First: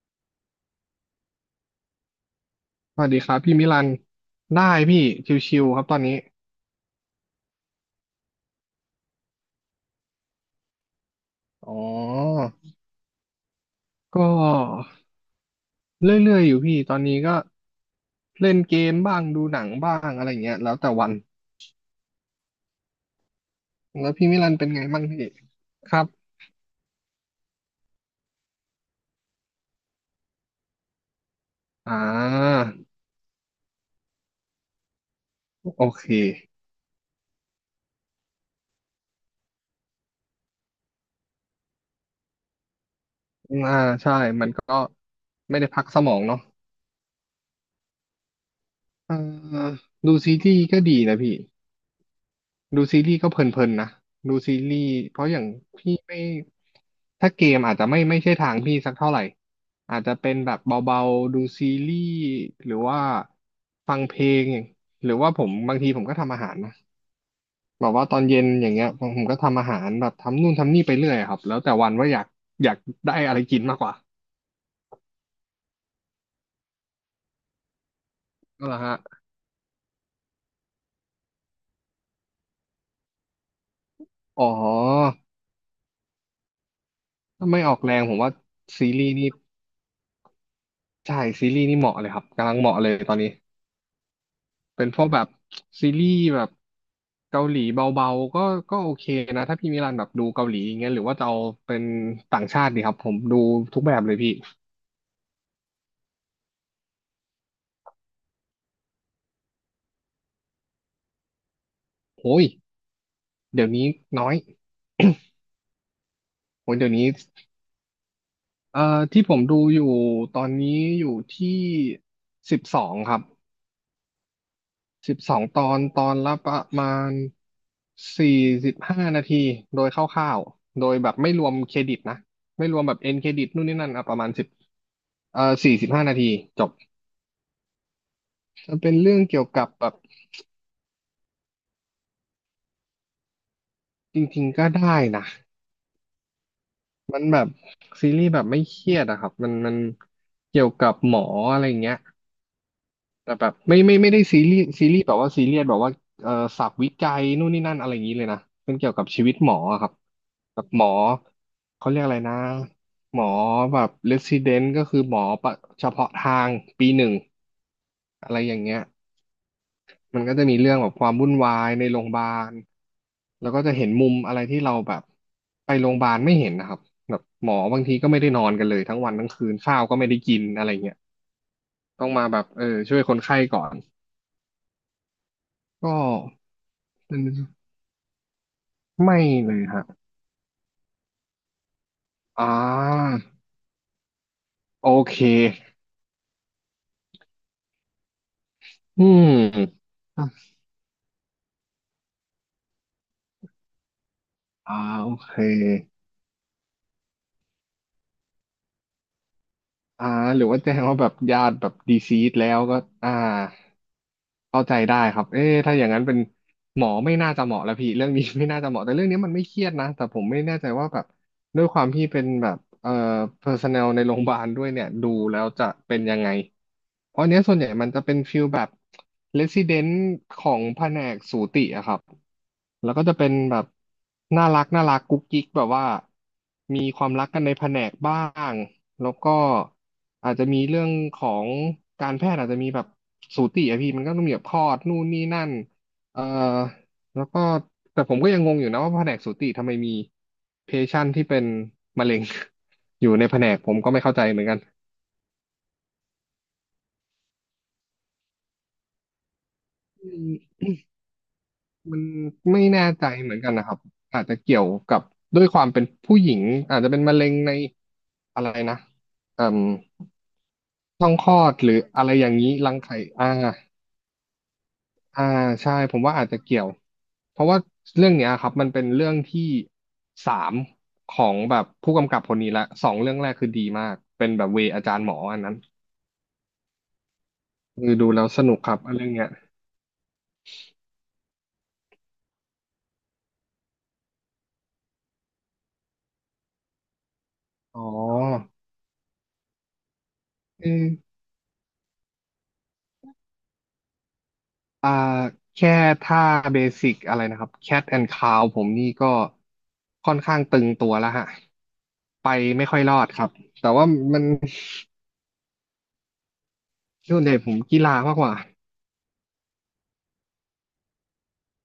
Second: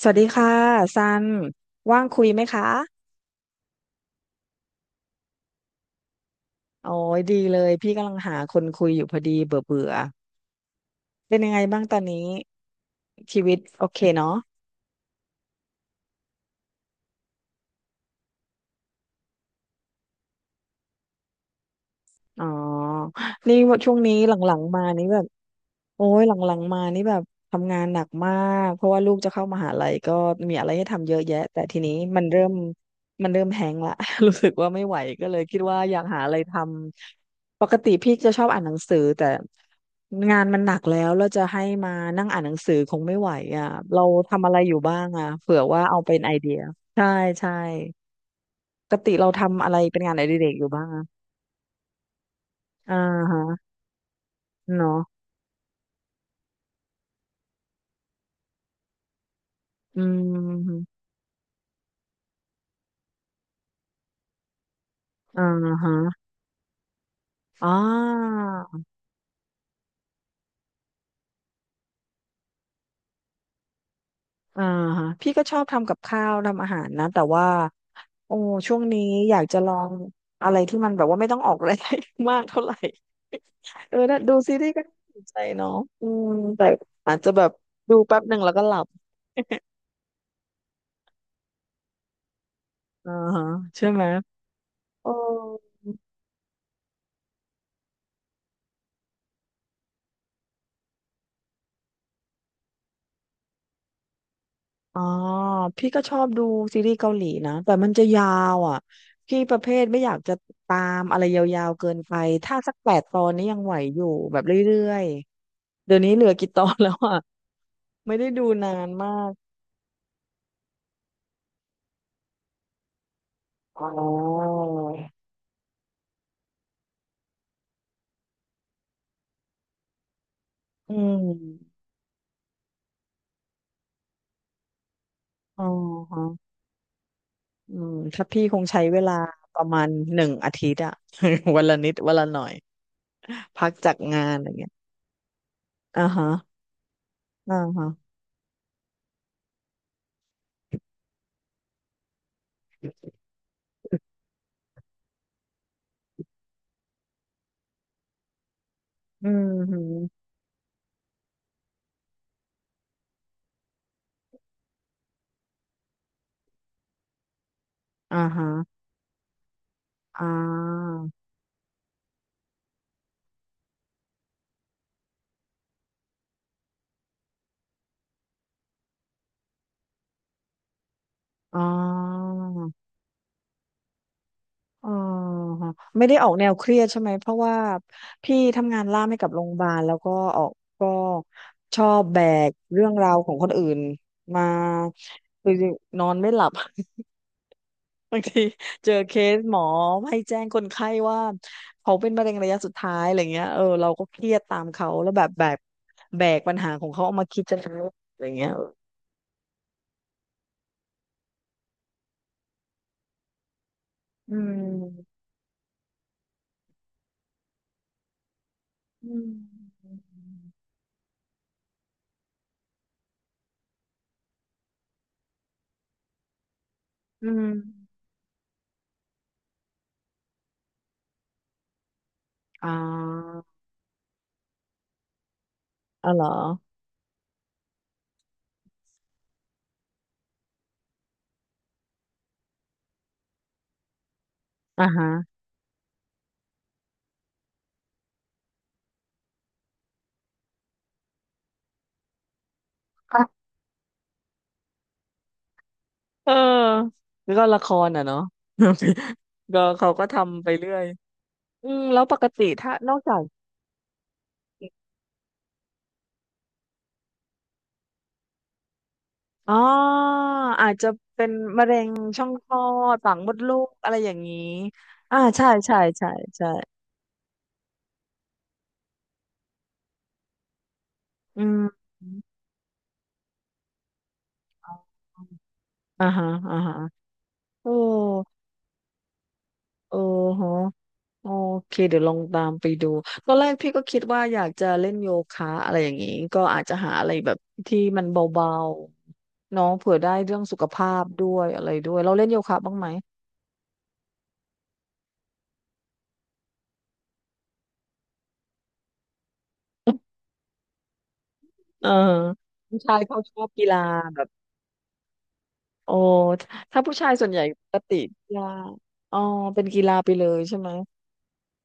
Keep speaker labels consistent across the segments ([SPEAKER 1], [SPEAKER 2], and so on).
[SPEAKER 1] สวัสดีค่ะซันว่างคุยไหมคะ
[SPEAKER 2] สวัสดีครับพี่มิลันได้พี่ชิวๆครับตอนนี้
[SPEAKER 1] โอ้ยดีเลยพี่กำลังหาคนคุยอยู่พอดีเบื่อเบื่อเป็นยังไง
[SPEAKER 2] อ๋
[SPEAKER 1] บ้างตอนนี้
[SPEAKER 2] อ
[SPEAKER 1] ชีวิตโอเค
[SPEAKER 2] ก็
[SPEAKER 1] เนาะ
[SPEAKER 2] เรื่อยๆอยู่พี่ตอนนี้ก็เล่นเกมบ้างดูหนังบ้างอะไรเงี้ยแล้วแต่วัน
[SPEAKER 1] อ๋อนี่ว่าช่วง
[SPEAKER 2] แล้
[SPEAKER 1] นี้
[SPEAKER 2] วพี่มิลันเป็นไงบ้างพี่ครับ
[SPEAKER 1] หลังๆมานี่แบบทำงานหนักมากเพราะว่าลูกจะเข้ามหาลัยก็มีอะไรให้ทำเยอะแยะแต่ทีนี้
[SPEAKER 2] อ่
[SPEAKER 1] มันเริ่ม
[SPEAKER 2] า
[SPEAKER 1] มันเริ่มแฮงก์ละ รู้สึกว่าไม่ไหวก็เลยคิดว่า
[SPEAKER 2] โอ
[SPEAKER 1] อยา
[SPEAKER 2] เค
[SPEAKER 1] กหาอะไรทำปกติพี่จะชอบอ่านหนังสือแต่งานมันหนักแล้วจะให้มานั่งอ่านหนังสือคงไม่ไหวอ่ะ
[SPEAKER 2] อ่า
[SPEAKER 1] เรา
[SPEAKER 2] ใช่
[SPEAKER 1] ทำ
[SPEAKER 2] มัน
[SPEAKER 1] อะไร
[SPEAKER 2] ก็
[SPEAKER 1] อยู่บ้างอ่ะเผื่
[SPEAKER 2] ไม่
[SPEAKER 1] อ
[SPEAKER 2] ได้พั
[SPEAKER 1] ว่า
[SPEAKER 2] กส
[SPEAKER 1] เอา
[SPEAKER 2] ม
[SPEAKER 1] เป็
[SPEAKER 2] อ
[SPEAKER 1] น
[SPEAKER 2] ง
[SPEAKER 1] ไอ
[SPEAKER 2] เนาะ
[SPEAKER 1] เดียใช่ใช่ปกติ
[SPEAKER 2] เอ่
[SPEAKER 1] เราทำ
[SPEAKER 2] อ
[SPEAKER 1] อะไรเป็นงา
[SPEAKER 2] ดู
[SPEAKER 1] นอ
[SPEAKER 2] ซี
[SPEAKER 1] ดิเรก
[SPEAKER 2] รี
[SPEAKER 1] อ
[SPEAKER 2] ส์
[SPEAKER 1] ยู่
[SPEAKER 2] ก็
[SPEAKER 1] บ้าง
[SPEAKER 2] ดี
[SPEAKER 1] อ่ะ
[SPEAKER 2] นะพี่ ดู
[SPEAKER 1] อ่า
[SPEAKER 2] ซีรีส์ก็เพลิ
[SPEAKER 1] ฮะ
[SPEAKER 2] นๆนะดูซีรีส์
[SPEAKER 1] เนาะ
[SPEAKER 2] เพราะอย่างพี่ไม่ถ้าเกมอาจจะไม่ใช่ทางพี่สักเท่าไหร่อา
[SPEAKER 1] อื
[SPEAKER 2] จจะเป็นแบบ
[SPEAKER 1] ม
[SPEAKER 2] เบาๆดูซีรีส์หรือว่าฟังเพลงอย่างหรือว่าผ
[SPEAKER 1] อ่า
[SPEAKER 2] มบางที
[SPEAKER 1] ฮะ
[SPEAKER 2] ผมก็ทำอาหารนะ
[SPEAKER 1] อ่
[SPEAKER 2] แบบว่าตอน
[SPEAKER 1] า
[SPEAKER 2] เย็นอย่างเงี้ยผมก็ทำอาหารแบบทำนู่นทำนี่ไปเรื่อยครับแล้วแต่วันว่าอยากอยากได้อะไรกินมากกว่า
[SPEAKER 1] อ่าฮะพี่ก็ชอบทำกับข้าวทำอาหารนะแต่ว่าโอ้
[SPEAKER 2] ก็
[SPEAKER 1] ช่ว
[SPEAKER 2] ละ
[SPEAKER 1] ง
[SPEAKER 2] ฮะ
[SPEAKER 1] นี้อยากจะลองอะไรที่มันแบบว่าไม่ต้องออกแรงมากเท่าไหร่ เออน่ะดู
[SPEAKER 2] อ๋
[SPEAKER 1] ซีรีส์ก็น่าส
[SPEAKER 2] อ
[SPEAKER 1] นใจเนาะอืมแต่อาจจะแบ
[SPEAKER 2] ถ้า
[SPEAKER 1] บ
[SPEAKER 2] ไม่ออกแร
[SPEAKER 1] ดู
[SPEAKER 2] งผ
[SPEAKER 1] แป๊
[SPEAKER 2] ม
[SPEAKER 1] บห
[SPEAKER 2] ว่า
[SPEAKER 1] นึ่งแล้วก็หลับ
[SPEAKER 2] ซีรีส์นี่ใช่ซีรีส์นี่เหมาะเลยครับกำลังเหมาะเลย
[SPEAKER 1] อ่า
[SPEAKER 2] ตอนนี้
[SPEAKER 1] ฮะใช่ไหม
[SPEAKER 2] เป็นพว
[SPEAKER 1] เอ
[SPEAKER 2] ก
[SPEAKER 1] อ
[SPEAKER 2] แบบซีรีส์แบบเกาหลีเบาๆก็โอเคนะถ้าพี่มิลันแบบดูเกาหลีอย่างเงี้ยหรือว่าจะเอาเป็นต่างชาติดีครับผมดูทุกแบบเลยพี่
[SPEAKER 1] อ๋อพี่ก็ชอบดูซีรีส์เกาหลีนะแต่มันจะยาวอ่ะพี่ประเภทไม่อยากจะตามอะไรยาวๆเกินไป
[SPEAKER 2] โอ้ย
[SPEAKER 1] ถ้าสัก8 ตอนนี้ยัง
[SPEAKER 2] เดี๋ยว
[SPEAKER 1] ไหว
[SPEAKER 2] นี้
[SPEAKER 1] อยู่
[SPEAKER 2] น้อย
[SPEAKER 1] แบบเรื่อยๆเดี๋ยวนี้เหลือกี่ตอ
[SPEAKER 2] โอ้
[SPEAKER 1] น
[SPEAKER 2] ยเดี๋
[SPEAKER 1] แล้
[SPEAKER 2] ยว
[SPEAKER 1] ว
[SPEAKER 2] นี้
[SPEAKER 1] อ่ะ ไม่ได้ดูนานมา
[SPEAKER 2] ที่
[SPEAKER 1] ก
[SPEAKER 2] ผมดูอยู่ตอนนี้อยู่ที่สิบสองครับ
[SPEAKER 1] อ๋อ
[SPEAKER 2] สิบสองตอนตอนละประมาณสี่สิบห้านาทีโดยคร่าวๆโด
[SPEAKER 1] อื
[SPEAKER 2] ยแบบไม่รวมเค
[SPEAKER 1] ม
[SPEAKER 2] รดิตนะไม่รวมแบบเอ็นเครดิตนู่นนี่นั่นอ่ะประมาณสิบเอ่อ
[SPEAKER 1] อ๋อ
[SPEAKER 2] สี่สิบห้านา
[SPEAKER 1] ฮะ
[SPEAKER 2] ทีจบ
[SPEAKER 1] อืมถ้าพี่คง
[SPEAKER 2] จะ
[SPEAKER 1] ใช้
[SPEAKER 2] เป็น
[SPEAKER 1] เวลา
[SPEAKER 2] เรื่องเกี่ยว
[SPEAKER 1] ป
[SPEAKER 2] กั
[SPEAKER 1] ระ
[SPEAKER 2] บ
[SPEAKER 1] มา
[SPEAKER 2] แบ
[SPEAKER 1] ณ
[SPEAKER 2] บ
[SPEAKER 1] หนึ่งอาทิตย์อ่ะ วันละนิดวันละหน่อยพักจาก
[SPEAKER 2] จ
[SPEAKER 1] งานอะ
[SPEAKER 2] ริง
[SPEAKER 1] ไร
[SPEAKER 2] ๆก็
[SPEAKER 1] เงี้ย
[SPEAKER 2] ได้นะ
[SPEAKER 1] อ่าฮะ
[SPEAKER 2] มันแบบ
[SPEAKER 1] อ่าฮะ
[SPEAKER 2] ซีรีส์แบบไม่เครียดอะครับมันเกี่ยวกับหมออะไรเงี้ยแต่แบบไม่ได้ซีรีส์แบบว่าซีเรียสแบบว่าเอ่อศัพท์วิจัยนู่นนี่นั่นอะไรอย่างนี้เลยนะเป็นเกี่ยวกับชี
[SPEAKER 1] อื
[SPEAKER 2] วิตห
[SPEAKER 1] ม
[SPEAKER 2] มอ
[SPEAKER 1] ฮึ
[SPEAKER 2] อะครับแบบหมอเขาเรียกอะไรนะหมอแบบเรสซิเดนต์ก็คือหมอประเฉพาะทางปีหนึ่ง
[SPEAKER 1] อ่า
[SPEAKER 2] อะไร
[SPEAKER 1] ฮะ
[SPEAKER 2] อย่างเงี้ย มั
[SPEAKER 1] อ่
[SPEAKER 2] นก็จะมีเรื่องแบ
[SPEAKER 1] า
[SPEAKER 2] บความวุ่นวายในโรงพยาบาล แล้วก็จะเห็นมุมอะไรที่เราแบบไปโรงพยาบาลไม่เห็นนะครับแบบหมอบางทีก็ไม่ได้นอนกันเลยทั้งวันทั้งคืนข้าวก็ไม่ได้กินอะไรเงี้ย
[SPEAKER 1] อ๋อ
[SPEAKER 2] ต้องมาแบบเออช่วยคนไข้ก่อน
[SPEAKER 1] อ๋อ
[SPEAKER 2] ก็
[SPEAKER 1] ไม่ได้ออกแนวเครียดใช่ไหมเพราะว่า
[SPEAKER 2] ไ
[SPEAKER 1] พี่ทำงานล่าม
[SPEAKER 2] ม่
[SPEAKER 1] ให้กับโรง
[SPEAKER 2] เล
[SPEAKER 1] พยา
[SPEAKER 2] ย
[SPEAKER 1] บาล
[SPEAKER 2] ฮะ
[SPEAKER 1] แล้วก็ออกก็ชอบแบ
[SPEAKER 2] อ่
[SPEAKER 1] กเรื่องราว
[SPEAKER 2] า
[SPEAKER 1] ของคนอื่นมา
[SPEAKER 2] โอเค
[SPEAKER 1] คือนอนไม่หลับ บางทีเจอ
[SPEAKER 2] อื
[SPEAKER 1] เคสหมอ
[SPEAKER 2] ม
[SPEAKER 1] ให้แจ้งคนไข้ว่าเขาเป็นมะเร็งระยะสุดท้ายอะไรเงี้ยเออเราก็เครียดตาม
[SPEAKER 2] อ่า
[SPEAKER 1] เขาแล้
[SPEAKER 2] โอ
[SPEAKER 1] วแบบ
[SPEAKER 2] เค
[SPEAKER 1] แบบแบกปัญหาของเขาเอามาคิดจะทำอะไรเงี้ยเออ
[SPEAKER 2] อ่าหรือว่าแจ้งว่าแบบญาติแบบดีซีดแล้วก็อ่า
[SPEAKER 1] อื
[SPEAKER 2] เข้าใจได้ค
[SPEAKER 1] ม
[SPEAKER 2] รับเอ๊ะถ้าอย่างนั้นเป็น หมอไม่น่าจะเหมาะแล้วพี่เรื่องนี้ ไม่น่าจะเหมาะแต่เรื่อ
[SPEAKER 1] อื
[SPEAKER 2] งนี้มันไม่เครียดนะ
[SPEAKER 1] ม
[SPEAKER 2] แต่ผมไม่แน่ใจว่าแบบด้วยความที่เป็นแบบpersonnel ในโรงพยาบาลด้วยเนี่ยดูแล้วจะเป็นยังไงเพราะ
[SPEAKER 1] อื
[SPEAKER 2] อันเนี้ย
[SPEAKER 1] ม
[SPEAKER 2] ส่วนใหญ่มันจะเป็นฟิลแบบ resident ของแผนกสูติอะครับ
[SPEAKER 1] อ่
[SPEAKER 2] แล้วก็จะเป็น
[SPEAKER 1] า
[SPEAKER 2] แบบน่ารักน่ารักกุ๊กกิ๊กแบบว่า
[SPEAKER 1] อ๋อเหรอ
[SPEAKER 2] มีความรักกันในแผนกบ้างแล้วก็อาจจะมีเรื่องของการแพทย์อาจจะมีแบบสูติอะพี่มันก็ต้องมีแบบคลอด
[SPEAKER 1] อ่า
[SPEAKER 2] นู่น
[SPEAKER 1] ฮะ
[SPEAKER 2] นี่นั่น เอ่อแล้วก็แต่ผมก็ยังงงอยู่นะว่าแผนกสูติทำไมมีเพชันที่เป็นมะเร็ง อยู่ในแผนกผมก็ไม่เข้าใจเหมือนกัน
[SPEAKER 1] เออแล้วก็ละครอ่ะเนาะ ก็เขาก็
[SPEAKER 2] อื
[SPEAKER 1] ทำไป
[SPEAKER 2] ม
[SPEAKER 1] เรื่อยอืม
[SPEAKER 2] มั
[SPEAKER 1] แล้
[SPEAKER 2] น
[SPEAKER 1] วปกติ
[SPEAKER 2] ไม่
[SPEAKER 1] ถ้า
[SPEAKER 2] แน่
[SPEAKER 1] นอก
[SPEAKER 2] ใจ
[SPEAKER 1] จาก
[SPEAKER 2] เหมือนกันนะครับอาจจะเกี่ยวกับด้วยความเป็นผู้หญิงอาจจะเป็นมะเร็งในอะไรนะอื
[SPEAKER 1] อ๋อ
[SPEAKER 2] ม
[SPEAKER 1] อาจจะ
[SPEAKER 2] ช่อง
[SPEAKER 1] เป็
[SPEAKER 2] ค
[SPEAKER 1] น
[SPEAKER 2] ลอด
[SPEAKER 1] มะ
[SPEAKER 2] หรื
[SPEAKER 1] เร็
[SPEAKER 2] อ
[SPEAKER 1] ง
[SPEAKER 2] อะไร
[SPEAKER 1] ช่
[SPEAKER 2] อ
[SPEAKER 1] อง
[SPEAKER 2] ย่าง
[SPEAKER 1] ค
[SPEAKER 2] นี้
[SPEAKER 1] ลอ
[SPEAKER 2] รัง
[SPEAKER 1] ด
[SPEAKER 2] ไข่
[SPEAKER 1] ปากม
[SPEAKER 2] อ่า
[SPEAKER 1] ดลูกอะไรอย่างนี้อ่า
[SPEAKER 2] อ่า
[SPEAKER 1] ใช่
[SPEAKER 2] ใช่
[SPEAKER 1] ใช่
[SPEAKER 2] ผม
[SPEAKER 1] ใช่
[SPEAKER 2] ว่าอาจจะ
[SPEAKER 1] ใช่
[SPEAKER 2] เกี่ยวเพราะว่าเรื่องเนี้ยครับมันเป็นเรื่องที่สามของ
[SPEAKER 1] อื
[SPEAKER 2] แบ
[SPEAKER 1] ม
[SPEAKER 2] บผู้กำกับคนนี้ละสองเรื่องแรกคือดีมากเป็นแบบเวอาจารย์หมออันนั้น
[SPEAKER 1] อ่าฮะอ่าฮะโอ้
[SPEAKER 2] คือดูแล้วสนุกครับอันเรื่องเนี้ย
[SPEAKER 1] โอ้โห โอเคเดี๋ยวลองตามไปดูตอนแรกพี่ก็คิดว่าอยากจะเล่นโยคะอะไรอย่างนี้ก็อาจจะหาอะไรแบบที่
[SPEAKER 2] อ๋
[SPEAKER 1] มันเบา
[SPEAKER 2] อ
[SPEAKER 1] ๆเน้องเผื่อได้เรื่องสุข
[SPEAKER 2] เออ
[SPEAKER 1] ภาพด้วยอะไรด้วยเราเล่นโยคะบ้างไหม
[SPEAKER 2] อ่าแค่ท่าเบสิกอะไรนะครับ Cat and Cow ผมนี่ก็ค่อนข้างตึงตัวแล้วฮะ
[SPEAKER 1] เออ
[SPEAKER 2] ไปไม่ค่
[SPEAKER 1] ผู้
[SPEAKER 2] อยร
[SPEAKER 1] ชา
[SPEAKER 2] อ
[SPEAKER 1] ย
[SPEAKER 2] ด
[SPEAKER 1] เขา
[SPEAKER 2] ครับ
[SPEAKER 1] ชอบกี
[SPEAKER 2] แต่
[SPEAKER 1] ฬา
[SPEAKER 2] ว่า
[SPEAKER 1] แบ
[SPEAKER 2] มัน
[SPEAKER 1] บโอ้ถ้าผู้ชาย
[SPEAKER 2] ส่วน
[SPEAKER 1] ส่ว
[SPEAKER 2] ให
[SPEAKER 1] น
[SPEAKER 2] ญ่
[SPEAKER 1] ใหญ่
[SPEAKER 2] ผม
[SPEAKER 1] ปก
[SPEAKER 2] กีฬา
[SPEAKER 1] ติ
[SPEAKER 2] มากก
[SPEAKER 1] กี
[SPEAKER 2] ว่า
[SPEAKER 1] ฬาอ๋อเป็นกีฬาไปเลยใช่ไหม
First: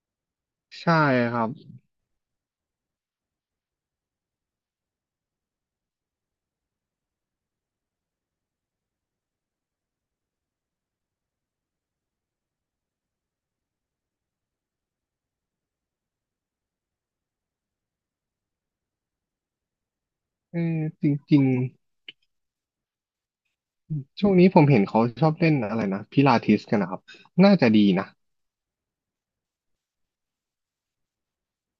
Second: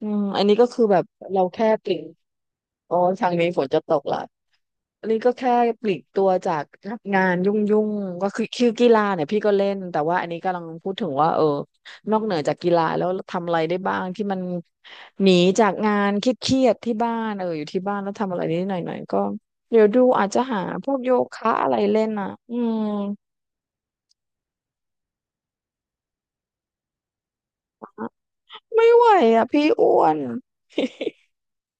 [SPEAKER 1] อืมอันนี้ก็คือ
[SPEAKER 2] ใช่
[SPEAKER 1] แบบ
[SPEAKER 2] ค
[SPEAKER 1] เรา
[SPEAKER 2] รับ
[SPEAKER 1] แค่ปลีกอ๋อทางนี้ฝนจะตกละอันนี้ก็แค่ปลีกตัวจากงานยุ่งๆก็คือกีฬาเนี่ยพี่ก็เล่นแต่ว่าอันนี้กำลังพูดถึงว่าเออนอกเหนือจากกีฬาแล้วทำอะไรได้บ้างที่มันหนีจากงานเครียดๆที่บ้านเอออยู่ที่บ้านแล้วทำอะไรนิดหน่อยๆก็เดี๋ยวดูอาจจะ
[SPEAKER 2] เอ
[SPEAKER 1] หา
[SPEAKER 2] อ
[SPEAKER 1] พวก
[SPEAKER 2] จ
[SPEAKER 1] โย
[SPEAKER 2] ริง
[SPEAKER 1] คะอะไร
[SPEAKER 2] ๆ
[SPEAKER 1] เล่นอ่ะอืม
[SPEAKER 2] ช่วงนี้ผมเห็นเขาชอบเล่นอะไรนะพิลาทิสกันนะครับน่าจะดีนะ
[SPEAKER 1] ไม่ไหวอ่ะพี่อ้วน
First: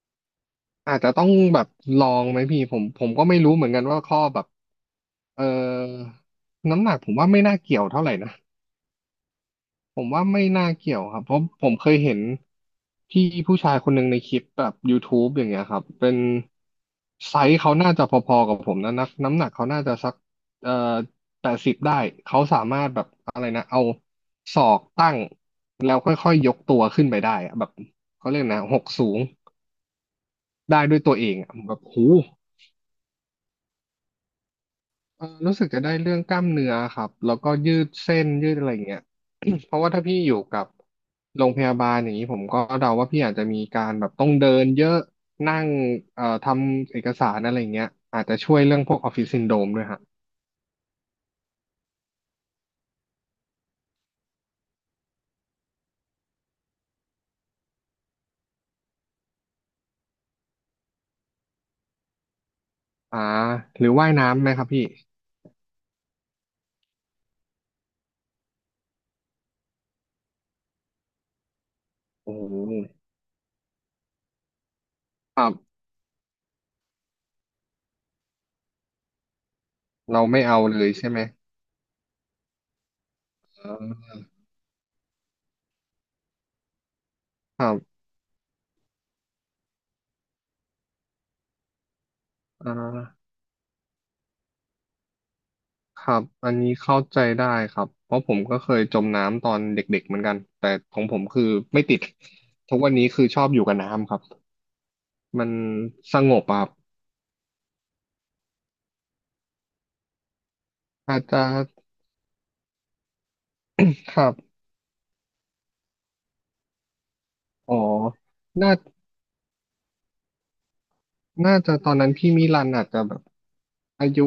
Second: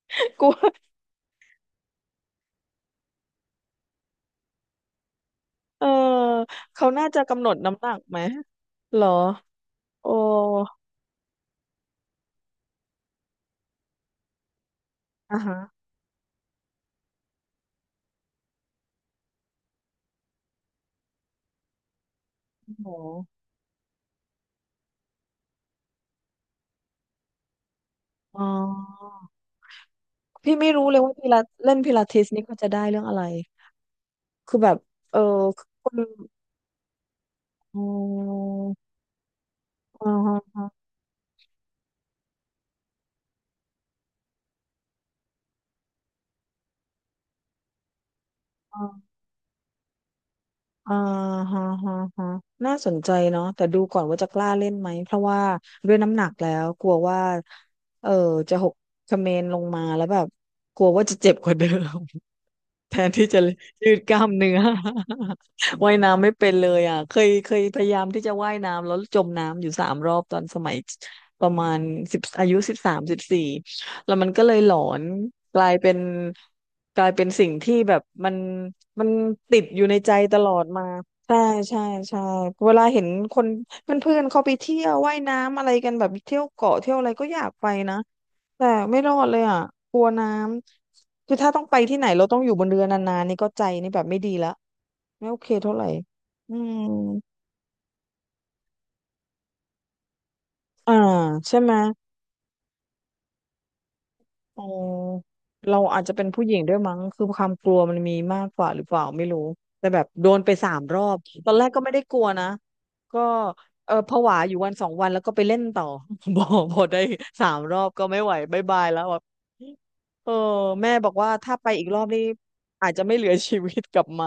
[SPEAKER 1] กลัว
[SPEAKER 2] อาจจะต้องแบบลองไหมพี่ผมก็ไม่รู้เหมือนกันว่าข้อแบบเออ
[SPEAKER 1] เออ
[SPEAKER 2] น้ำ
[SPEAKER 1] เขา
[SPEAKER 2] หนัก
[SPEAKER 1] น่า
[SPEAKER 2] ผม
[SPEAKER 1] จะ
[SPEAKER 2] ว่าไม่
[SPEAKER 1] กำหนด
[SPEAKER 2] น่าเกี่
[SPEAKER 1] น้ำ
[SPEAKER 2] ย
[SPEAKER 1] ห
[SPEAKER 2] ว
[SPEAKER 1] นัก
[SPEAKER 2] เท่าไหร่
[SPEAKER 1] ไหม
[SPEAKER 2] นะ
[SPEAKER 1] เหรอ
[SPEAKER 2] ผม
[SPEAKER 1] โอ้
[SPEAKER 2] ว่าไม่น่าเกี่ยวครับเพราะผมเคยเห็นพี่ผู้ชายคนหนึ่งในคลิปแบบ YouTube
[SPEAKER 1] อ่า
[SPEAKER 2] อย่าง
[SPEAKER 1] ฮะ
[SPEAKER 2] เงี้ยครับเป็นไซส์เขาน่าจะพอๆกับผมนะนักน้ำหนักเขาน่าจะสักเอ่อ80ได้เขาสา
[SPEAKER 1] โอ้
[SPEAKER 2] มาร
[SPEAKER 1] โห
[SPEAKER 2] ถแบบอะไรนะเอาศอกตั้งแล้วค่อยๆยกตัวขึ้นไปได้อะแบบเขาเรี
[SPEAKER 1] อ๋
[SPEAKER 2] ยกนะหกสู
[SPEAKER 1] อ
[SPEAKER 2] ง
[SPEAKER 1] พี่ไม่
[SPEAKER 2] ได้
[SPEAKER 1] รู้
[SPEAKER 2] ด้
[SPEAKER 1] เล
[SPEAKER 2] ว
[SPEAKER 1] ย
[SPEAKER 2] ย
[SPEAKER 1] ว่า
[SPEAKER 2] ตัวเอ
[SPEAKER 1] พิ
[SPEAKER 2] ง
[SPEAKER 1] ลา
[SPEAKER 2] อะแบ
[SPEAKER 1] เล่น
[SPEAKER 2] บ
[SPEAKER 1] พิลา
[SPEAKER 2] หู
[SPEAKER 1] ทิสนี่เขาจะได้เรื่องอะไร คือแบบเออ
[SPEAKER 2] รู้สึกจะ
[SPEAKER 1] ค
[SPEAKER 2] ได้
[SPEAKER 1] น
[SPEAKER 2] เรื่องกล้ามเนื้อครับแล้วก็ยื
[SPEAKER 1] อ๋
[SPEAKER 2] ดเส้นยื
[SPEAKER 1] อ
[SPEAKER 2] ดอะไรอย่างเงี้ย เพราะว่าถ้า
[SPEAKER 1] อ๋อ
[SPEAKER 2] พี่อยู่
[SPEAKER 1] อ๋
[SPEAKER 2] กับ
[SPEAKER 1] อ
[SPEAKER 2] โรงพยาบาลอย่างนี้ผมก็เดาว่าพี่อาจจะมีการแบบต้องเดินเยอะนั่งทำเอกสารอะไรอย่างเงี้ยอาจจะช่วยเรื่
[SPEAKER 1] อ๋
[SPEAKER 2] องพวกอ
[SPEAKER 1] อ
[SPEAKER 2] อฟฟิศซินโดรมด้วยฮะ
[SPEAKER 1] อ๋อฮะฮะฮะน่าสนใจเนาะแต่ดูก่อนว่าจะกล้าเล่นไหม เพราะว่าด้วยน้ำหนักแล้วกลัวว่าเออจะหกเขมรลงมาแล้วแบบกลัวว่าจะเจ็บกว่าเดิม แทน
[SPEAKER 2] อ่า
[SPEAKER 1] ที่จะ
[SPEAKER 2] หรื
[SPEAKER 1] ยื
[SPEAKER 2] อ
[SPEAKER 1] ด
[SPEAKER 2] ว่า
[SPEAKER 1] ก
[SPEAKER 2] ย
[SPEAKER 1] ล้าม
[SPEAKER 2] น้ำไหม
[SPEAKER 1] เนื้อ
[SPEAKER 2] ครับพี่
[SPEAKER 1] ว่ายน้ำไม่เป็นเลยอ่ะเคยพยายามที่จะว่ายน้ำแล้วจมน้ำอยู่สามรอบตอนสมัยประมาณ
[SPEAKER 2] โอ้
[SPEAKER 1] อายุ
[SPEAKER 2] โห
[SPEAKER 1] 13 14แล้วมันก็เลยหลอน
[SPEAKER 2] ครั
[SPEAKER 1] กลาย
[SPEAKER 2] บ
[SPEAKER 1] เป็นกลายเป็นสิ่งที่แบบมันติดอยู่ในใจ
[SPEAKER 2] เรา
[SPEAKER 1] ต
[SPEAKER 2] ไม่
[SPEAKER 1] ลอ
[SPEAKER 2] เอา
[SPEAKER 1] ดมา
[SPEAKER 2] เลยใช่ไหม
[SPEAKER 1] ใช่ใช่ใช่เวลาเห็นคน
[SPEAKER 2] เอ
[SPEAKER 1] เพื่
[SPEAKER 2] อ
[SPEAKER 1] อนๆเขาไปเที่ยวว่ายน้ำอะไรกันแบบเที่ยวเกาะเที่ยวอะไรก็อยาก
[SPEAKER 2] ค
[SPEAKER 1] ไป
[SPEAKER 2] รั
[SPEAKER 1] นะ
[SPEAKER 2] บ
[SPEAKER 1] แต่ไม่รอดเลยอ่ะกลัวน้ำ คือถ้าต้องไปที่ไหนเราต้องอยู่บน
[SPEAKER 2] อ่
[SPEAKER 1] เรือนา
[SPEAKER 2] า
[SPEAKER 1] นๆนี่ก็ใจนี่แบบไม่ดีละไม่โอเคเท่าไหร่
[SPEAKER 2] ครับอั
[SPEAKER 1] อื
[SPEAKER 2] นนี้
[SPEAKER 1] ม
[SPEAKER 2] เข้าใจได้ครับเพราะผมก็เคยจมน้ำตอนเด็กๆเหมือนกันแต่
[SPEAKER 1] อ่า
[SPEAKER 2] ของผมคือ
[SPEAKER 1] ใช่ไหม
[SPEAKER 2] ไม่ติดทุกวันนี้คือชอบอยู่กับน้ำครับ
[SPEAKER 1] อ๋อ
[SPEAKER 2] มัน
[SPEAKER 1] เราอาจจะ
[SPEAKER 2] ส
[SPEAKER 1] เป็น
[SPEAKER 2] ง
[SPEAKER 1] ผู้
[SPEAKER 2] บ
[SPEAKER 1] หญิ
[SPEAKER 2] อะ
[SPEAKER 1] ง
[SPEAKER 2] ครับ
[SPEAKER 1] ด้วยมั้งคือความกลัวมันมีมากกว่าหรือเปล่าไม่รู้แต่แบบโดนไปสามรอ
[SPEAKER 2] อา
[SPEAKER 1] บ
[SPEAKER 2] จจะ
[SPEAKER 1] ตอนแรกก็ไม่ได้กลัวนะก็เออผ
[SPEAKER 2] ครั
[SPEAKER 1] วาอ
[SPEAKER 2] บ
[SPEAKER 1] ยู่วัน2 วันแล้วก็ไปเล่นต่อ บอพอได้สามร
[SPEAKER 2] อ๋อ
[SPEAKER 1] อบก็ไม่ไหวบาย
[SPEAKER 2] น่า
[SPEAKER 1] บายแล้วแบบเออแม่บอกว่าถ้าไป
[SPEAKER 2] จะ
[SPEAKER 1] อี
[SPEAKER 2] ต
[SPEAKER 1] ก
[SPEAKER 2] อ
[SPEAKER 1] ร
[SPEAKER 2] น
[SPEAKER 1] อบ
[SPEAKER 2] นั้น
[SPEAKER 1] นี่
[SPEAKER 2] พี่มิลันอาจ
[SPEAKER 1] อาจ
[SPEAKER 2] จะ
[SPEAKER 1] จะ
[SPEAKER 2] แบ
[SPEAKER 1] ไม่
[SPEAKER 2] บ
[SPEAKER 1] เหลือชีวิตกลับ
[SPEAKER 2] อายุ
[SPEAKER 1] มา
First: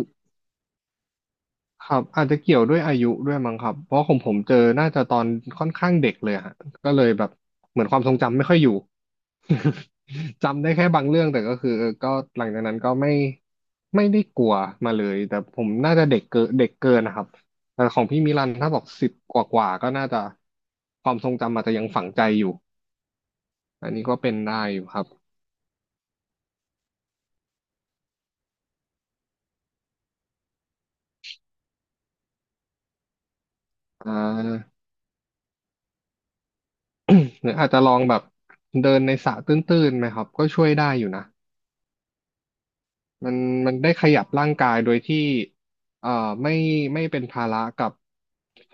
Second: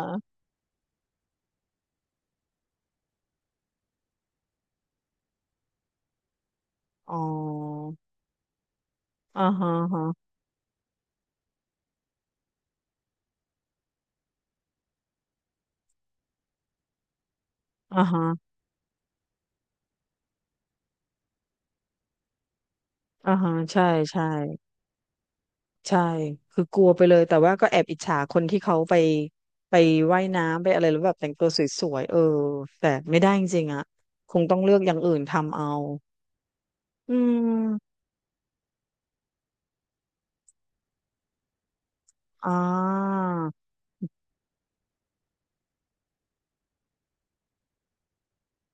[SPEAKER 2] ครับอาจจะเกี่ยวด้วยอายุด้วยมั้งครับเพราะของผมเจอน่าจะตอนค่อนข้างเด็กเลยฮะก็เลย
[SPEAKER 1] อ๋อ
[SPEAKER 2] แบบเหมือนความทรงจำไม่ค่อยอยู่
[SPEAKER 1] อ่าฮะ
[SPEAKER 2] จำได้แค่บางเรื่องแต่ก็คือเออก็หลังจากนั้นก็ไม่ได้กลัวมาเลยแต่ผมน่าจะเด็กเกินนะครับแต่ข
[SPEAKER 1] อ่า
[SPEAKER 2] องพี่
[SPEAKER 1] ฮะ
[SPEAKER 2] มิลันถ้าบอกสิบกว่าก็น่าจะความทรงจำอาจจะยังฝังใจอยู่
[SPEAKER 1] อ่าฮะอ่าฮะใช่
[SPEAKER 2] อันนี้ก็
[SPEAKER 1] ใช่
[SPEAKER 2] เป็นได้อยู่ครับ
[SPEAKER 1] ใช่ คือกลัวไปเลย แต่ว่าก็แอบอิจฉาคนที่เขาไปไปว่ายน้ำไปอะไรแล้วแบบแต่งตัวสวยๆเออแต่ไม่ได้จริงๆอ่ะ
[SPEAKER 2] อ่
[SPEAKER 1] คงต้องเลื
[SPEAKER 2] า
[SPEAKER 1] อกอย่างอื่นทำเอาอื
[SPEAKER 2] หรืออาจจะล
[SPEAKER 1] ม
[SPEAKER 2] องแบบเดินในสระตื้นๆไหมครับก็ช่วยได้อยู่นะ
[SPEAKER 1] อ่า
[SPEAKER 2] มันได้ขยับร่างกายโดยที่เอ่อไม่เป็นภาระกับ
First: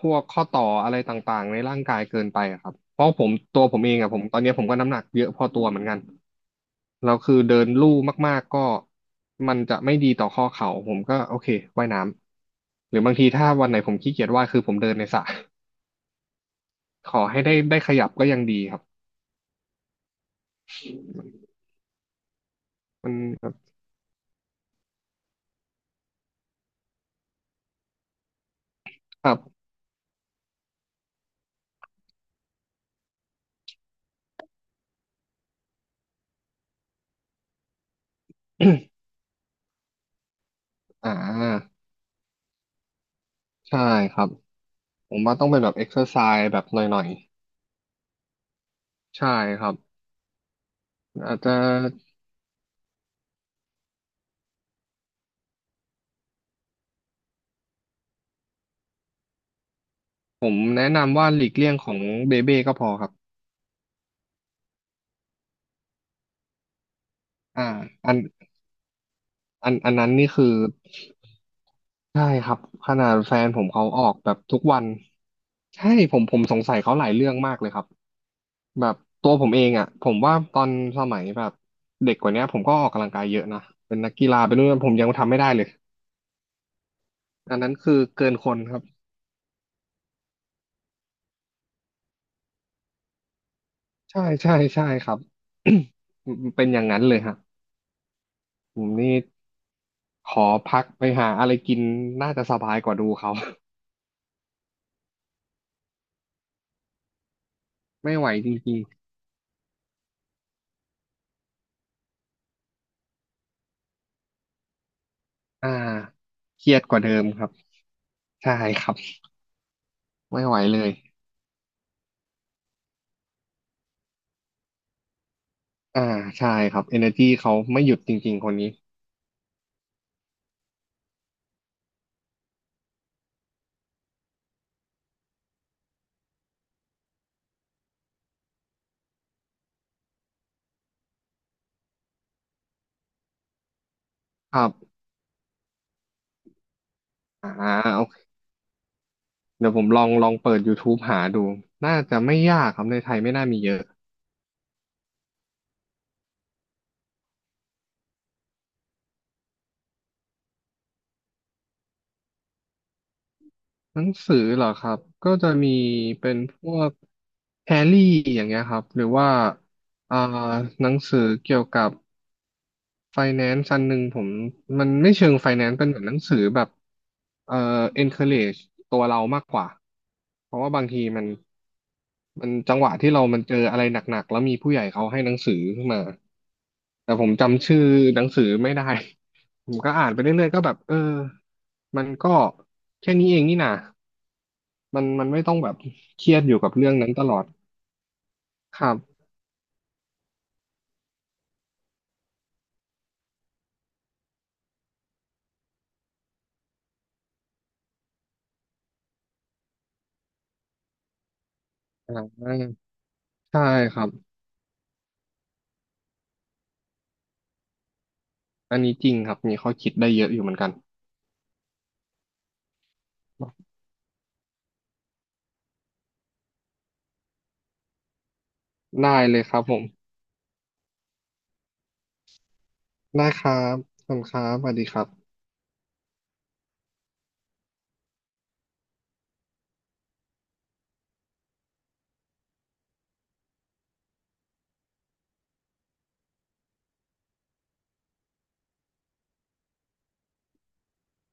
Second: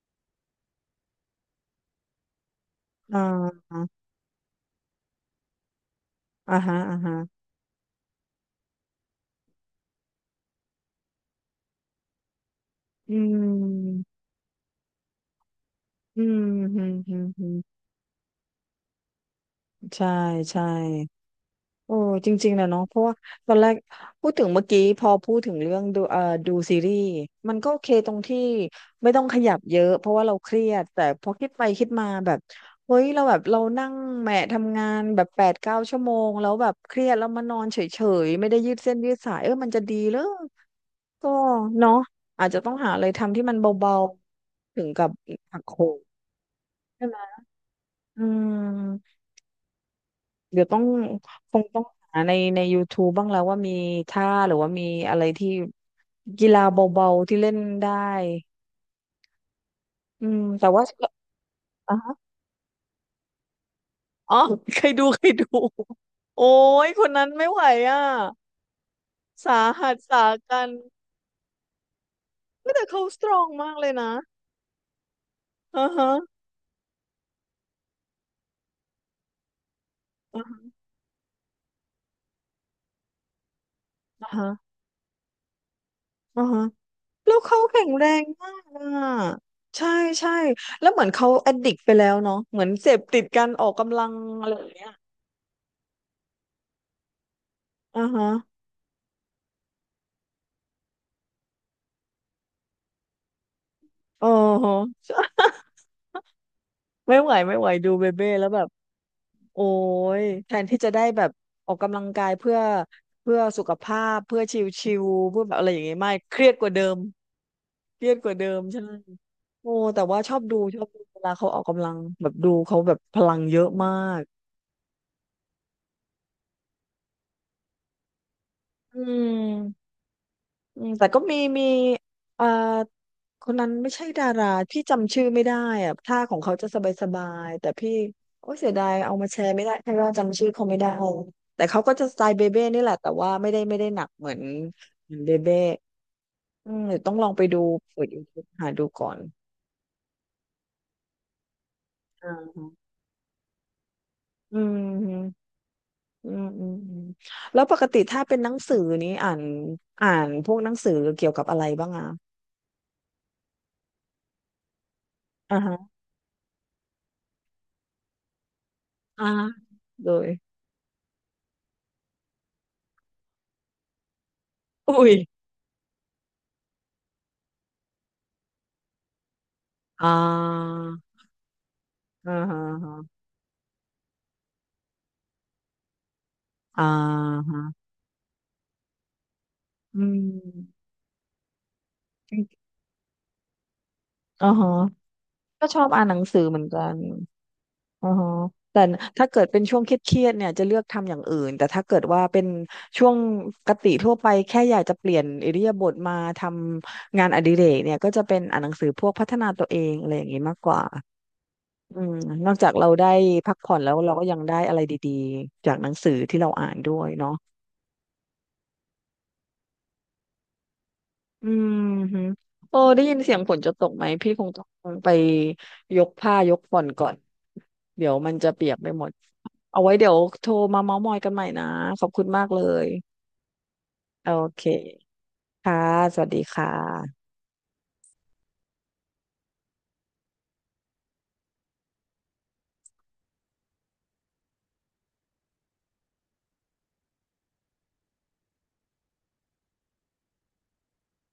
[SPEAKER 2] พวกข้อต่ออะไรต่างๆในร่างกายเกินไปอะครับเพราะผมตั
[SPEAKER 1] อ่า
[SPEAKER 2] วผมเองอะผมตอนเนี้ยผมก็น้ำหนักเยอะพอตัวเหมือนกัน
[SPEAKER 1] อ่าฮะอ่า
[SPEAKER 2] แล้วคือ
[SPEAKER 1] ฮะ
[SPEAKER 2] เดินลู่มากๆก็มันจะไม่ดีต่อข้อเข่าผมก็โอเคว่ายน้ำหรือ
[SPEAKER 1] อื
[SPEAKER 2] บางทีถ้าวันไหนผม
[SPEAKER 1] ม
[SPEAKER 2] ขี้เกียจว่ายคือผมเดินในสระ
[SPEAKER 1] อืมอืม
[SPEAKER 2] ข
[SPEAKER 1] อื
[SPEAKER 2] อ
[SPEAKER 1] ม
[SPEAKER 2] ให้
[SPEAKER 1] อื
[SPEAKER 2] ได้
[SPEAKER 1] ม
[SPEAKER 2] ขยับก็ยังดีครับ
[SPEAKER 1] ใช่ใช่ โอ้จริงๆนะเนาะเพราะ
[SPEAKER 2] มั
[SPEAKER 1] ว่า
[SPEAKER 2] น
[SPEAKER 1] ตอนแรกพูดถึงเมื่อกี้พอพูดถึงเรื่องดูดูซีรีส์มันก็โอเคตรงที่ไม่ต้อ
[SPEAKER 2] ค
[SPEAKER 1] ง
[SPEAKER 2] รั
[SPEAKER 1] ขยับ
[SPEAKER 2] บ
[SPEAKER 1] เยอะเพราะว่าเราเครียดแต่พอคิดไปคิดมาแบบเฮ้ยเราแบบเรานั่งแหมะทำงานแบบแปดเก้าชั่วโมงแล้วแบบเครียดแล้วมานอนเฉยๆไม่ได้ยืดเส้นยืดสายเออมันจะดีเหรอ
[SPEAKER 2] อ่า
[SPEAKER 1] ก็เนาะอาจจะต้องหาอะไรทำที่มันเ
[SPEAKER 2] ใช่
[SPEAKER 1] บา
[SPEAKER 2] ครับ
[SPEAKER 1] ๆถึงกับ
[SPEAKER 2] ผมว่าต้อง
[SPEAKER 1] หั
[SPEAKER 2] เป็น
[SPEAKER 1] ก
[SPEAKER 2] แบบ
[SPEAKER 1] โห
[SPEAKER 2] เอ็กซ์เซ
[SPEAKER 1] ม
[SPEAKER 2] อร์ไซส์แบบหน่อ
[SPEAKER 1] ใช่
[SPEAKER 2] ย
[SPEAKER 1] ไหม
[SPEAKER 2] ๆ
[SPEAKER 1] อืม
[SPEAKER 2] ใช่ครับ
[SPEAKER 1] เดี๋ยวต้อง
[SPEAKER 2] อาจจะ
[SPEAKER 1] คงต้องหาใน YouTube บ้างแล้วว่ามีท่าหรือว่ามีอะไรที่กีฬาเบาๆที่เล่นได้อืม
[SPEAKER 2] ผม
[SPEAKER 1] แต่ว่า
[SPEAKER 2] แนะนำว่าหลีกเลี่ยงข
[SPEAKER 1] อ๋
[SPEAKER 2] อง
[SPEAKER 1] อ
[SPEAKER 2] เบเบ้ก็พอครับ
[SPEAKER 1] อ๋อเคยดูโอ้ยคนนั้นไม่ไหว
[SPEAKER 2] อ่า
[SPEAKER 1] อ่ะ
[SPEAKER 2] อัน
[SPEAKER 1] สาหัส
[SPEAKER 2] นั้น
[SPEAKER 1] สา
[SPEAKER 2] นี่คือ
[SPEAKER 1] กัน
[SPEAKER 2] ใช่ครับ
[SPEAKER 1] เฮ้ยแต่
[SPEAKER 2] ข
[SPEAKER 1] เขา
[SPEAKER 2] นาด
[SPEAKER 1] สตร
[SPEAKER 2] แฟ
[SPEAKER 1] อ
[SPEAKER 2] น
[SPEAKER 1] ง
[SPEAKER 2] ผม
[SPEAKER 1] มาก
[SPEAKER 2] เขา
[SPEAKER 1] เลย
[SPEAKER 2] ออ
[SPEAKER 1] นะ
[SPEAKER 2] กแบบทุกวัน
[SPEAKER 1] อ่า
[SPEAKER 2] ใช่
[SPEAKER 1] ฮะ
[SPEAKER 2] ผมสงสัยเขาหลายเรื่องมากเลยครับแบบตัวผมเองอ่ะผมว่า
[SPEAKER 1] อ่า
[SPEAKER 2] ตอน
[SPEAKER 1] ฮะ
[SPEAKER 2] สมัยแบบเด็กกว่าเนี้ยผมก็ออกกำลังกายเยอะนะเป็นนัก
[SPEAKER 1] อ
[SPEAKER 2] กีฬาเป็นนู่
[SPEAKER 1] ่
[SPEAKER 2] นผมยังทำไม่ได้เลย
[SPEAKER 1] าฮะแล้ว
[SPEAKER 2] อั
[SPEAKER 1] เขา
[SPEAKER 2] นนั้น
[SPEAKER 1] แข็ง
[SPEAKER 2] คือ
[SPEAKER 1] แรง
[SPEAKER 2] เกินค
[SPEAKER 1] มา
[SPEAKER 2] น
[SPEAKER 1] ก
[SPEAKER 2] ครับ
[SPEAKER 1] อ่ะใช่ใช่แล้วเหมือนเขาแอดดิกไปแล้วเนาะเหมือนเสพติดการออกกำลัง
[SPEAKER 2] ใช่
[SPEAKER 1] อะไร
[SPEAKER 2] ใช่
[SPEAKER 1] อย่าง
[SPEAKER 2] ใช่
[SPEAKER 1] เงี้ย
[SPEAKER 2] ครับ เป็นอย่างนั้นเลยฮะ
[SPEAKER 1] อ่าฮะ
[SPEAKER 2] ผมนี่ขอพักไปหาอะไรกินน่าจะสบายกว่าดูเขา
[SPEAKER 1] อ๋อ ไม่ไหวไม่ไหวดู เบ
[SPEAKER 2] ไม่ไห
[SPEAKER 1] เบ้
[SPEAKER 2] ว
[SPEAKER 1] แล้ว
[SPEAKER 2] จ
[SPEAKER 1] แบบ
[SPEAKER 2] ริง
[SPEAKER 1] โอ้ยแทนที่จะได้แบบออกกำลังกายเพื่อสุขภาพเพื่อชิลๆเพื่อแบบ
[SPEAKER 2] ๆ
[SPEAKER 1] อะไร
[SPEAKER 2] อ่า
[SPEAKER 1] อย่างเงี้ยไม่เครียด
[SPEAKER 2] เค
[SPEAKER 1] กว่า
[SPEAKER 2] รีย
[SPEAKER 1] เดิ
[SPEAKER 2] ดก
[SPEAKER 1] ม
[SPEAKER 2] ว่าเดิมครับ
[SPEAKER 1] เครียดกว่าเดิ
[SPEAKER 2] ใช่
[SPEAKER 1] มใช่
[SPEAKER 2] ครับ
[SPEAKER 1] โอ้แต่ว่า
[SPEAKER 2] ไม่ไหว
[SPEAKER 1] ช
[SPEAKER 2] เล
[SPEAKER 1] อบ
[SPEAKER 2] ย
[SPEAKER 1] ดูเวลาเขาออกกำลังแบบดูเขาแบบพลังเยอะมาก
[SPEAKER 2] อ่าใช่ครับ energy เขาไม่หยุดจริงๆคนนี้
[SPEAKER 1] อืม อืมแต่ก็มีเอ่อคนนั้นไม่ใช่ดาราพี่จำชื่อไม่ได้อะท่าของเขาจะสบายๆแต่พี่โอ้เสียดายเอามาแชร์ไม่ได้เพราะว่าจำชื่อเขาไม่ได้แต่เขาก็จะสไตล์เบเบ้นี่แหละแต่ว่าไม่ได้หนัก
[SPEAKER 2] ครับ
[SPEAKER 1] เหมือนเบเบ้อืมเดี๋ยวต้องลองไป
[SPEAKER 2] อ่า
[SPEAKER 1] ดูเปิ
[SPEAKER 2] โอ
[SPEAKER 1] ด
[SPEAKER 2] เค
[SPEAKER 1] YouTube หาดูก่อน
[SPEAKER 2] เดี๋ยวผมลองเปิด YouTube หาดูน่าจะ
[SPEAKER 1] อ่
[SPEAKER 2] ไม่ยา
[SPEAKER 1] า
[SPEAKER 2] กครับในไทยไม่น่ามีเยอะ
[SPEAKER 1] อืมอืมอืมอืมแล้วปกติถ้าเป็นหนังสือนี้อ่านพวกหนังสือเกี่ยวกับอะไรบ้างอ่ะ
[SPEAKER 2] หนังสือเหรอครับก็จะ
[SPEAKER 1] อ่า
[SPEAKER 2] มี
[SPEAKER 1] ฮะ
[SPEAKER 2] เป็นพวกแฮร์รี่อย่างเงี้ยครับหรือ
[SPEAKER 1] อ่า
[SPEAKER 2] ว่า
[SPEAKER 1] โด
[SPEAKER 2] อ่า
[SPEAKER 1] ย
[SPEAKER 2] หนังสือเกี่ยวกับ ไฟแนนซ์อันหนึ่งผมมัน
[SPEAKER 1] อุ้
[SPEAKER 2] ไม่
[SPEAKER 1] ย
[SPEAKER 2] เชิงไฟแนนซ์เป็นเหมือนหนังสือแบบเอ่อ encourage ตัวเรามากกว่า
[SPEAKER 1] อ่
[SPEAKER 2] เพราะว่าบางที
[SPEAKER 1] า
[SPEAKER 2] มัน
[SPEAKER 1] อ่าฮะ
[SPEAKER 2] จังหวะที่เรามันเจออะไรหนักๆแล้วมีผู้ใหญ่เขาให้หนังสือขึ้นมา
[SPEAKER 1] อ่า
[SPEAKER 2] แต่ผมจำ
[SPEAKER 1] ฮะ
[SPEAKER 2] ชื่อหนังสือไม่ได้ ผมก็
[SPEAKER 1] อื
[SPEAKER 2] อ่านไปเรื่อยๆก็แบบ
[SPEAKER 1] ม
[SPEAKER 2] เออมันก็แค่นี้เองนี่นะ
[SPEAKER 1] อ่าฮะ
[SPEAKER 2] มันไม่ต้อง
[SPEAKER 1] ก็
[SPEAKER 2] แบบ
[SPEAKER 1] ชอบอ่านหนัง
[SPEAKER 2] เครีย
[SPEAKER 1] สือ
[SPEAKER 2] ดอ
[SPEAKER 1] เห
[SPEAKER 2] ยู่
[SPEAKER 1] มือน
[SPEAKER 2] กับ
[SPEAKER 1] กั
[SPEAKER 2] เรื่อง
[SPEAKER 1] น
[SPEAKER 2] นั้นตลอด
[SPEAKER 1] อ่าฮะแต่
[SPEAKER 2] ครับ
[SPEAKER 1] ถ้าเกิดเป็นช่วงเครียดๆเนี่ยจะเลือกทำอย่างอื่นแต่ถ้าเกิดว่าเป็นช่วงปกติทั่วไปแค่อยากจะเปลี่ยนอิริยาบถมาทำงานอดิเรกเนี่ยก็จะเป็นอ่านหนังสือพวกพัฒนาตัวเองอะไรอย่างนี้มากกว่าอื
[SPEAKER 2] อ่
[SPEAKER 1] มนอกจาก
[SPEAKER 2] า
[SPEAKER 1] เราได้พัก
[SPEAKER 2] ใช่
[SPEAKER 1] ผ่อนแล้
[SPEAKER 2] ค
[SPEAKER 1] ว
[SPEAKER 2] รับ
[SPEAKER 1] เราก็ยังได้อะไรดีๆจากหนังสือที่เราอ่านด้วยเนาะ
[SPEAKER 2] อันนี้จริงครับมีข้อคิดได้เยอะอยู่เหมือนกัน
[SPEAKER 1] อืมฮึโอ้ได้ยินเสียงฝนจะตกไหมพี่คงต้องไปยกผ้ายกฝนก่อนเดี๋ยวมันจะเปียกไปหม
[SPEAKER 2] ได้
[SPEAKER 1] ด
[SPEAKER 2] เลยครับผ
[SPEAKER 1] เอา
[SPEAKER 2] ม
[SPEAKER 1] ไว้เดี๋ยวโทรมาเม้าท์มอยกันใหม่นะขอบคุณมากเลย
[SPEAKER 2] ได้ครับขอบคุ
[SPEAKER 1] โอ
[SPEAKER 2] ณครับ
[SPEAKER 1] เค
[SPEAKER 2] สวัสดีครับ
[SPEAKER 1] ค่ะสวัสดีค่ะ